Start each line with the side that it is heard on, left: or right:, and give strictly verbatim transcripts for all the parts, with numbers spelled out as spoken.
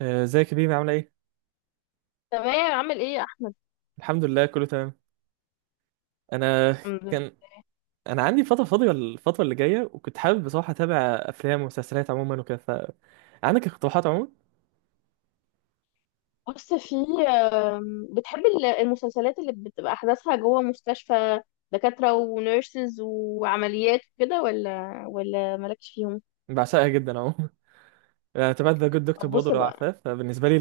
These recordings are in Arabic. right: آه، ازيك يا بيبي عامله ايه؟
left: تمام، عامل ايه يا احمد؟
right: الحمد لله، كله تمام. انا
left: الحمد لله.
right: كان انا عندي فتره فاضيه الفتره اللي جايه، وكنت حابب بصراحه اتابع افلام ومسلسلات عموما وكده. فعندك اقتراحات عموما؟
left: بص، في آم، بتحب ال- المسلسلات اللي بتبقى احداثها جوه مستشفى؟ دكاترة ونيرسز وعمليات وكده، ولا ولا مالكش فيهم؟
right: بعشقها جدا عموما. انا تابعت ذا جود دكتور
left: طب
right: برضه
left: بص
right: لو
left: بقى.
right: عارفاه، فبالنسبه لي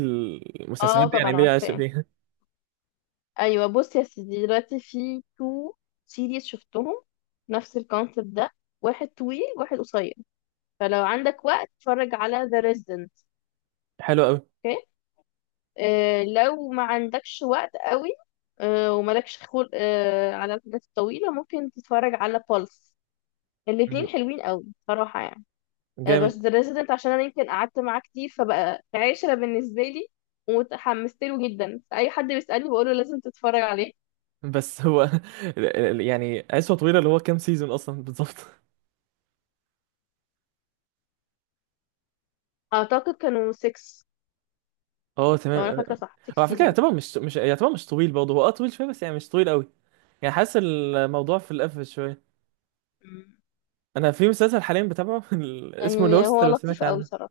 left: اه،
right: المسلسلات دي يعني
left: طبعا
right: ليا عشق
left: عارفاه.
right: فيها.
left: ايوه، بص يا سيدي، دلوقتي في تو سيريز شفتهم، نفس الكونسيبت ده. واحد طويل واحد قصير. فلو عندك وقت اتفرج على ذا ريزيدنت.
right: حلو قوي،
left: آه، لو ما عندكش وقت قوي آه، ومالكش خلق آه، على الحاجات الطويلة ممكن تتفرج على بالس. الاتنين حلوين قوي صراحة يعني. آه، بس
right: جامد.
left: The Resident عشان أنا يمكن قعدت معاه كتير فبقى عشرة بالنسبة لي، ومتحمست له جدا، أي حد بيسألني بقوله لازم تتفرج عليه.
right: بس هو يعني عشوه طويله، اللي هو كام سيزون اصلا بالظبط؟
left: أعتقد كانوا ستة،
right: اه،
left: لو أنا
right: تمام.
left: فاكرة صح، 6
right: هو على فكره
left: سيزونز.
right: يعتبر مش مش يعتبر مش طويل برضه، هو اه طويل شويه، بس يعني مش طويل قوي. يعني حاسس الموضوع في القفل شويه. انا في مسلسل حاليا بتابعه، ال- اسمه
left: يعني
right: لوست،
left: هو
right: لو سمعت
left: لطيف قوي
right: عنه.
left: صراحة.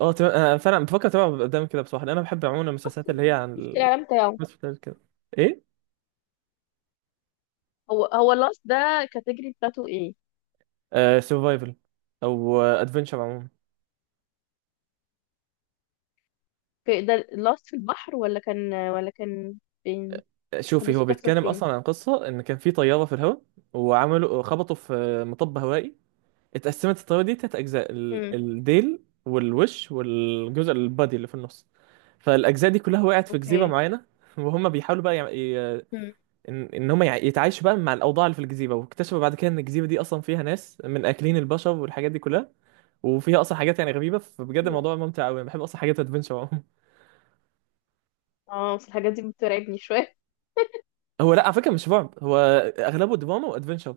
right: اه تم- انا فعلا بفكر اتابعه قدام كده بصراحه، لأن انا بحب عموما
left: شفت
right: المسلسلات اللي هي عن
left: شفت الإعلان بتاعه؟
right: المسلسلات كده. ايه.
left: هو هو لاست ده كاتيجري بتاعته ايه؟
right: آه، سرفايفل او ادفنشر عموما.
left: في ده لاست في البحر ولا كان ولا كان فين؟
right: شوفي،
left: الحدث
right: هو
left: بتحصل
right: بيتكلم
left: فين؟
right: اصلا عن قصه ان كان في طياره في الهواء، وعملوا خبطوا في مطب هوائي. اتقسمت الطياره دي تلات اجزاء، ال-
left: امم.
right: الديل والوش والجزء البادي اللي في النص. فالاجزاء دي كلها وقعت في جزيره
left: اوكي.
right: معينه، وهم بيحاولوا بقى
left: امم.
right: ان ان هم يع- يتعايشوا بقى مع الاوضاع اللي في الجزيره، واكتشفوا بعد كده ان الجزيره دي اصلا فيها ناس من اكلين البشر والحاجات دي كلها. وفيها اصلا حاجات يعني غريبه، فبجد الموضوع ممتع قوي. انا بحب اصلا حاجات ادفنشر عموما.
left: اه بس الحاجات دي بترعبني شويه.
right: هو لا، على فكره مش رعب، هو اغلبه دراما وادفنشر.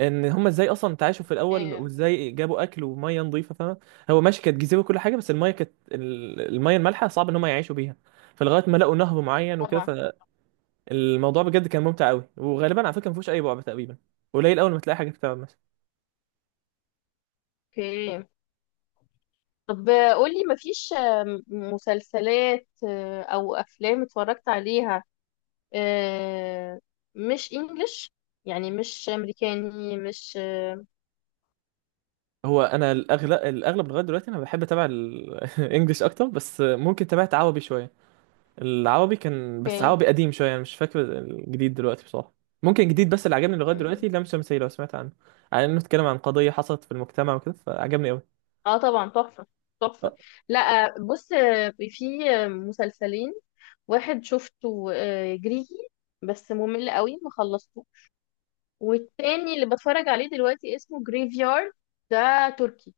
right: ان هم ازاي اصلا تعايشوا في الاول،
left: ايه
right: وازاي جابوا اكل وميه نظيفه، فاهم. هو ماشي، كانت جزيره وكل حاجه، بس الميه كانت ال- الميه المالحه صعب ان هم يعيشوا بيها، فلغايه ما لقوا نهر معين
left: طبعا.
right: وكده. فالموضوع بجد كان ممتع قوي، وغالبا على فكره ما فيهوش اي رعب تقريبا، قليل اول ما تلاقي حاجه بتعمل.
left: اوكي. طب قولي، مفيش آه، مسلسلات آه، او افلام اتفرجت عليها آه، مش انجلش؟ يعني مش امريكاني، مش آه،
right: هو انا الاغلب الاغلب لغايه دلوقتي انا بحب اتابع الانجليش اكتر، بس ممكن تابعت عربي شويه. العربي كان بس
left: اوكي.
right: عربي قديم شويه، انا مش فاكر الجديد دلوقتي بصراحه. ممكن الجديد بس اللي عجبني لغايه دلوقتي لام شمسية، لو سمعت عنه، على انه اتكلم عن قضيه حصلت في المجتمع وكده، فعجبني قوي.
left: اه طبعا، تحفة. تحفة.
right: اه،
left: لا بص، في مسلسلين. واحد شفته آه، جريكي، بس ممل قوي، ما خلصته. والتاني اللي بتفرج عليه دلوقتي اسمه جريفيارد، ده تركي.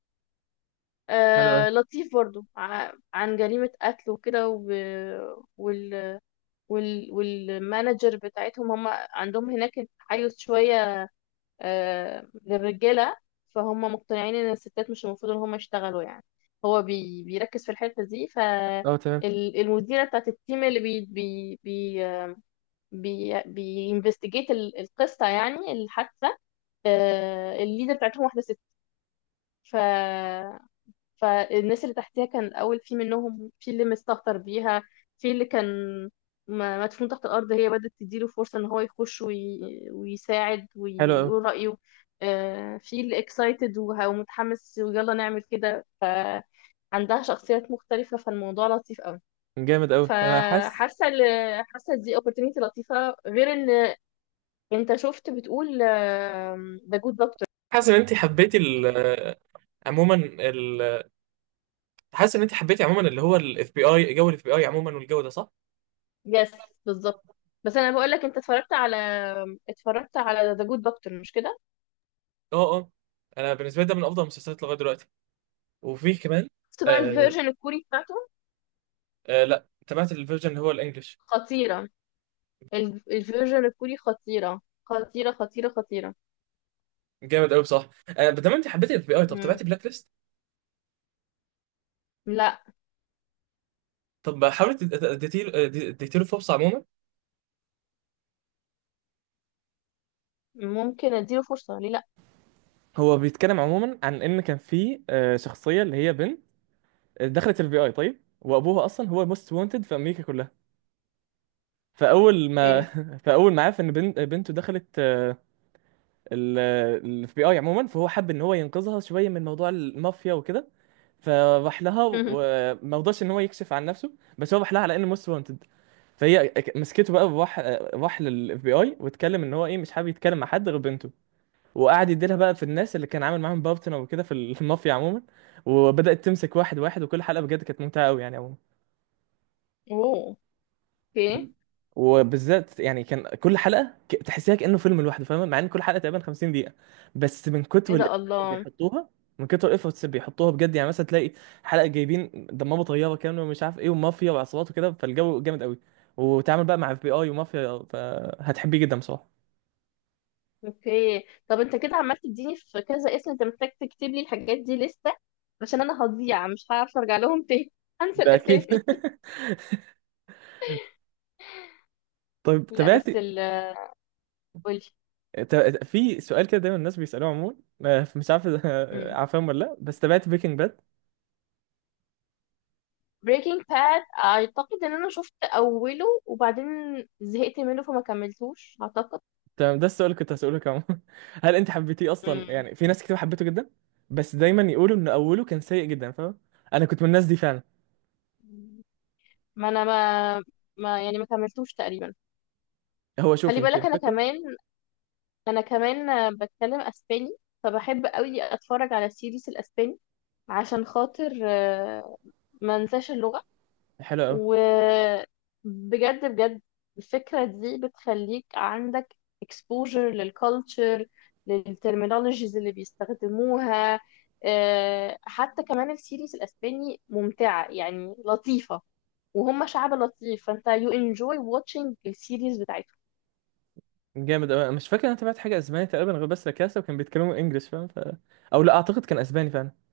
right: حلو قوي.
left: آه لطيف برضو، ع- عن جريمة قتل وكده، و- وال وال والمانجر بتاعتهم، هم عندهم هناك تحيز شوية آه، للرجالة. فهم مقتنعين ان الستات مش المفروض ان هم يشتغلوا يعني. هو بي بيركز في الحتة دي.
right: اه، تمام.
left: فالمديرة بتاعت التيم اللي بي بي بي بي بينفستيجيت القصة، يعني الحادثة. آه، الليدر بتاعتهم واحدة ست. فالناس اللي تحتها كان الأول في منهم في اللي مستهتر بيها، في اللي كان م- مدفون تحت الأرض. هي بدأت تديله فرصة إن هو يخش وي... ويساعد
right: حلو
left: وي...
right: قوي.
left: ويقول رأيه. آه، في اللي اكسايتد ومتحمس ويلا نعمل كده، فعندها شخصيات مختلفة، فالموضوع لطيف قوي.
right: جامد قوي. انا حاسس.
left: فحاسة ال- حاسة دي opportunity لطيفة، غير إن أنت شفت، بتقول آم، ده good doctor.
right: حاسس ان انت حبيتي ال- عموما ال- حاسس ان انت حبيتي عموما، اللي هو الاف بي اي، جو الاف بي اي عموما، والجو ده، صح؟
left: يس، بالظبط. بس انا بقول لك، انت اتفرجت على اتفرجت على ذا جود دكتور، مش كده؟
right: اه، اه. انا بالنسبه لي ده من افضل المسلسلات لغايه دلوقتي، وفيه كمان.
left: شفت بقى
right: آه،
left: الفيرجن الكوري بتاعته؟
right: آه، لا، تابعت الفيرجن اللي هو الانجليش.
left: خطيره. ال- الفيرجن الكوري خطيره خطيره خطيره خطيره.
right: جامد قوي، صح. آه، بدل ما دام انت حبيت الاف بي اي، طب
left: مم.
right: تابعت بلاك ليست؟
left: لا.
right: طب حاولت اديتيله اديتيله فرصه عموما؟
left: ممكن اديله فرصه، ليه لا.
right: هو بيتكلم عموما عن ان كان في آه، شخصيه اللي هي بنت دخلت الفي اي طيب، وابوها اصلا هو موست وانتد في امريكا كلها. فاول ما
left: اوكي.
right: فاول ما عرف ان بنت بنته دخلت الاف بي اي عموما، فهو حب ان هو ينقذها شويه من موضوع المافيا وكده، فراح لها وما رضاش ان هو يكشف عن نفسه. بس هو راح لها على انه موست وانتد، فهي ك- مسكته بقى، وراح راح للاف بي اي واتكلم ان هو ايه مش حابب يتكلم مع حد غير بنته. وقعد يديلها بقى في الناس اللي كان عامل معاهم بارتنر وكده في المافيا عموما. وبدأت تمسك واحد واحد، وكل حلقه بجد كانت ممتعه قوي يعني عموما.
left: اوه. اوكي.
right: مم. وبالذات يعني كان كل حلقه ك- تحسيها كانه فيلم لوحده، فاهمه، مع ان كل حلقه تقريبا 50 دقيقه، بس من كتر
left: ايه
right: الإف
left: ده،
right: اللي
left: الله.
right: بيحطوها من كتر الافورتس اللي بيحطوها بجد. يعني مثلا تلاقي حلقه جايبين دمروا طياره كامله، ومش عارف ايه، ومافيا وعصابات وكده، فالجو جامد قوي. وتعمل بقى مع اف بي اي ومافيا، فهتحبيه جدا بصراحه.
left: اوكي. طب انت كده عمال تديني في كذا اسم، انت محتاج تكتب لي الحاجات دي لسه عشان انا هضيع، مش هعرف ارجع لهم تاني، هنسى
right: ده اكيد.
left: الاسامي.
right: طيب
left: لا
right: تابعت
left: بس ال قولي.
right: ت- في سؤال كده دايما الناس بيسالوه عموما، آه، مش عارف عارفهم ولا لا، بس تابعت بريكنج؟
left: بريكنج باد اعتقد ان انا شفت اوله وبعدين زهقت منه، فما كملتوش، اعتقد.
right: تمام، ده السؤال اللي كنت هسألك عمو. هل انت حبيتيه اصلا؟
left: مم.
right: يعني في ناس كتير حبيته جدا، بس دايما يقولوا ان اوله كان سيء جدا، فاهم. انا كنت من الناس دي فعلا.
left: ما انا ما ما يعني، ما كملتوش تقريبا.
right: هو
left: خلي
right: شوفي انت
left: بالك انا
right: الفكره.
left: كمان. انا كمان آه، بتكلم اسباني، فبحب قوي اتفرج على السيريس الاسباني، عشان خاطر آه، ما انساش اللغة.
right: حلو قوي.
left: وبجد، بجد الفكرة دي بتخليك عندك exposure للكالتشر، للترمينولوجيز اللي بيستخدموها. آه، حتى كمان السيريز الأسباني ممتعة، يعني لطيفة. وهم شعب لطيف، فانت you enjoy watching السيريز بتاعتهم.
right: جامد قوي. مش فاكر انا تابعت حاجه اسباني تقريبا غير بس لا كاسا، وكان بيتكلموا انجلش، فاهم. ف... او لا، اعتقد كان اسباني فعلا.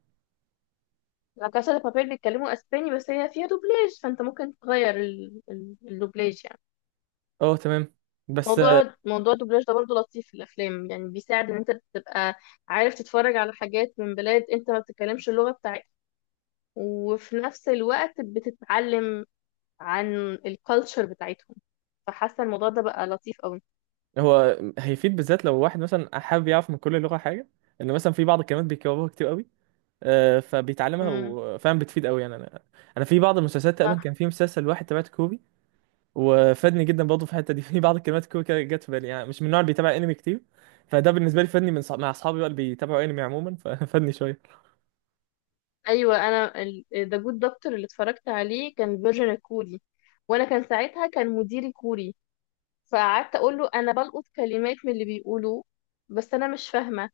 left: لا كاسا دي بابيل بيتكلموا اسباني، بس هي فيها دوبلاج، فانت ممكن تغير ال- ال- الدوبلاج يعني.
right: اه، تمام. بس آه،
left: موضوع موضوع الدوبلاج ده برضه لطيف في الافلام، يعني بيساعد ان انت تبقى عارف تتفرج على حاجات من بلاد انت ما بتتكلمش اللغه بتاعتها، وفي نفس الوقت بتتعلم عن الكالتشر بتاعتهم. فحاسه الموضوع ده بقى لطيف قوي.
right: هو هيفيد بالذات لو واحد مثلا حابب يعرف من كل لغه حاجه. ان مثلا في بعض الكلمات بيكرروها كتير قوي، آه، فبيتعلمها
left: امم.
right: وفعلا بتفيد قوي يعني انا انا في بعض المسلسلات تقريبا
left: صح.
right: كان في مسلسل واحد تابعته كوري، وفادني جدا برضه في الحته دي. في بعض الكلمات الكويكه كده جت في بالي، يعني مش من النوع اللي بيتابع انمي كتير، فده بالنسبه لي فادني من صح... مع اصحابي بقى اللي بيتابعوا انمي عموما. ففادني شويه.
left: ايوه، انا ذا جود دكتور اللي اتفرجت عليه كان فيرجن كوري، وانا كان ساعتها كان مديري كوري، فقعدت اقول له انا بلقط كلمات من اللي بيقولوه بس انا مش فاهمه.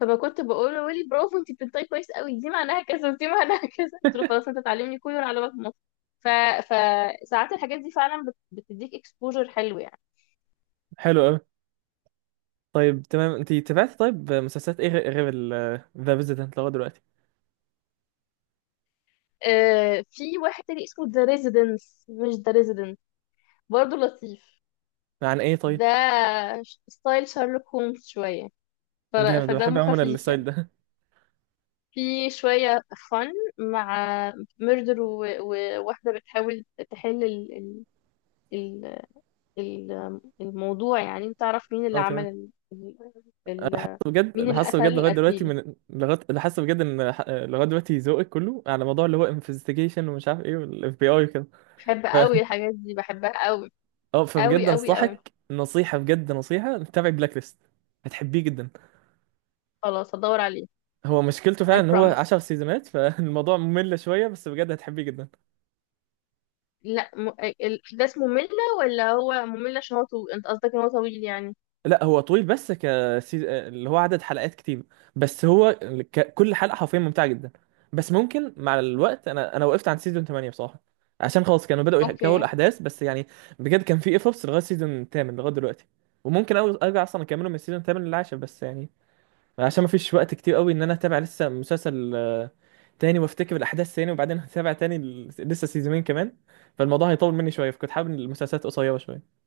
left: فكنت بقول له، ويلي، برافو، انت بتنطقي كويس قوي، دي معناها كذا ودي معناها كذا. قلت له خلاص، انت تعلمني كوري وانا علمك مصر. ف... فساعات الحاجات دي فعلا بت... بتديك اكسبوجر حلو يعني.
right: حلو قوي. طيب تمام، انت تابعت طيب مسلسلات ايه غير غير ال ذا فيزيتنت لغايه دلوقتي؟
left: آه، في واحد تاني اسمه ذا ريزيدنس، مش ذا ريزيدنت، برضه لطيف.
right: عن ايه طيب؟
left: ده ش- ستايل شارلوك هومز شوية، ف...
right: جامد، بحب
left: فدمه
right: عموما
left: خفيف
right: الستايل
left: يعني.
right: ده.
left: في شوية فن مع ميردر، وواحدة بتحاول تحل ال... ال... ال- الموضوع. يعني انت تعرف مين اللي
right: اه،
left: عمل
right: تمام.
left: ال... ال...
right: انا حاسس
left: ال-
right: بجد
left: مين
right: انا
left: اللي
right: حاسس
left: قتل
right: بجد لغايه دلوقتي
left: القتيل.
right: من لغايه انا حاسس بجد ان ح- لغايه دلوقتي ذوقك كله على موضوع اللي هو انفستيجيشن ومش عارف ايه والاف بي اي وكده.
left: بحب قوي الحاجات دي، بحبها قوي
right: اه،
left: قوي
right: فبجد
left: قوي قوي.
right: انصحك نصيحة، بجد نصيحة، تتابع بلاك ليست. هتحبيه جدا.
left: خلاص، هدور عليه.
right: هو مشكلته فعلا
left: I
right: ان هو
left: promise.
right: 10 سيزونات، فالموضوع ممل شوية، بس بجد هتحبيه جدا.
left: لا، م... الاحداث مملة، ولا هو ممل عشان هو طويل؟ انت قصدك ان هو طويل يعني؟
right: لا، هو طويل، بس ك سيز- اللي هو عدد حلقات كتير. بس هو ك... كل حلقة حرفيا ممتعة جدا. بس ممكن مع الوقت انا انا وقفت عند سيزون ثمانية بصراحة، عشان خلاص كانوا بدأوا يحكوا
left: اوكي.
right: الاحداث، بس يعني بجد كان في ايفورتس لغاية سيزون ثمانية لغاية دلوقتي. وممكن أو- ارجع اصلا اكمله من السيزون ثمانية للعاشر، بس يعني عشان ما فيش وقت كتير قوي ان انا اتابع لسه مسلسل آه، تاني وافتكر الاحداث تاني، وبعدين هتابع تاني ال- لسه سيزونين كمان، فالموضوع هيطول مني شويه، فكنت حابب إن المسلسلات قصيره شويه.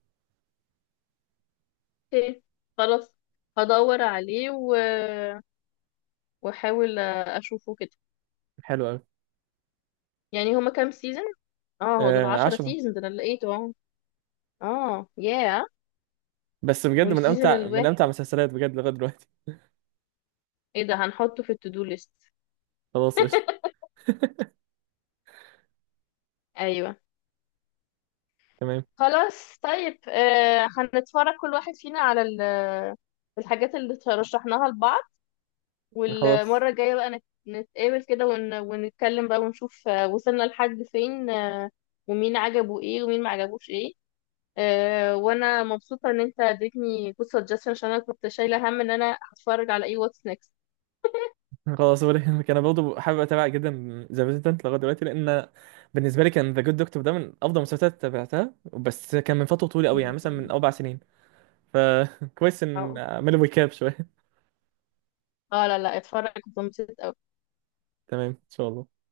left: اوكي، خلاص، هدور عليه و... واحاول اشوفه كده.
right: حلو قوي.
left: يعني هما كام سيزون؟ اه، هو دول
right: آه،
left: 10
right: عشرة.
left: سيزون؟ ده انا لقيته اهو. اه ياه.
right: بس بجد من
left: والسيزون
right: امتع من امتع
left: الواحد،
right: المسلسلات بجد لغايه دلوقتي.
left: ايه ده؟ هنحطه في التو دو ليست.
right: خلاص، قشطه.
left: ايوه.
right: تمام.
left: خلاص طيب، آه، هنتفرج كل واحد فينا على ال- الحاجات اللي رشحناها لبعض،
right: خلاص.
left: والمرة الجاية بقى نت- نتقابل كده ون... ونتكلم بقى ونشوف آه، وصلنا لحد فين، آه، ومين عجبه ايه ومين ما عجبوش ايه. آه، وانا مبسوطة ان انت اديتني good suggestion عشان انا كنت شايلة هم ان انا هتفرج على ايه، واتس نيكست.
right: خلاص ولا يهمك. انا برضه حابب اتابع جدا ذا ريزيدنت لغايه دلوقتي، لان بالنسبه لي كان ذا جود دكتور ده من افضل المسلسلات تابعتها، بس كان من فتره طويله قوي، يعني
left: اه
right: مثلا من اربع سنين، فكويس ان اعمل ويكاب شويه.
left: آه، لا لا، اتفرج، اتبسطت أوي.
right: تمام ان شاء الله.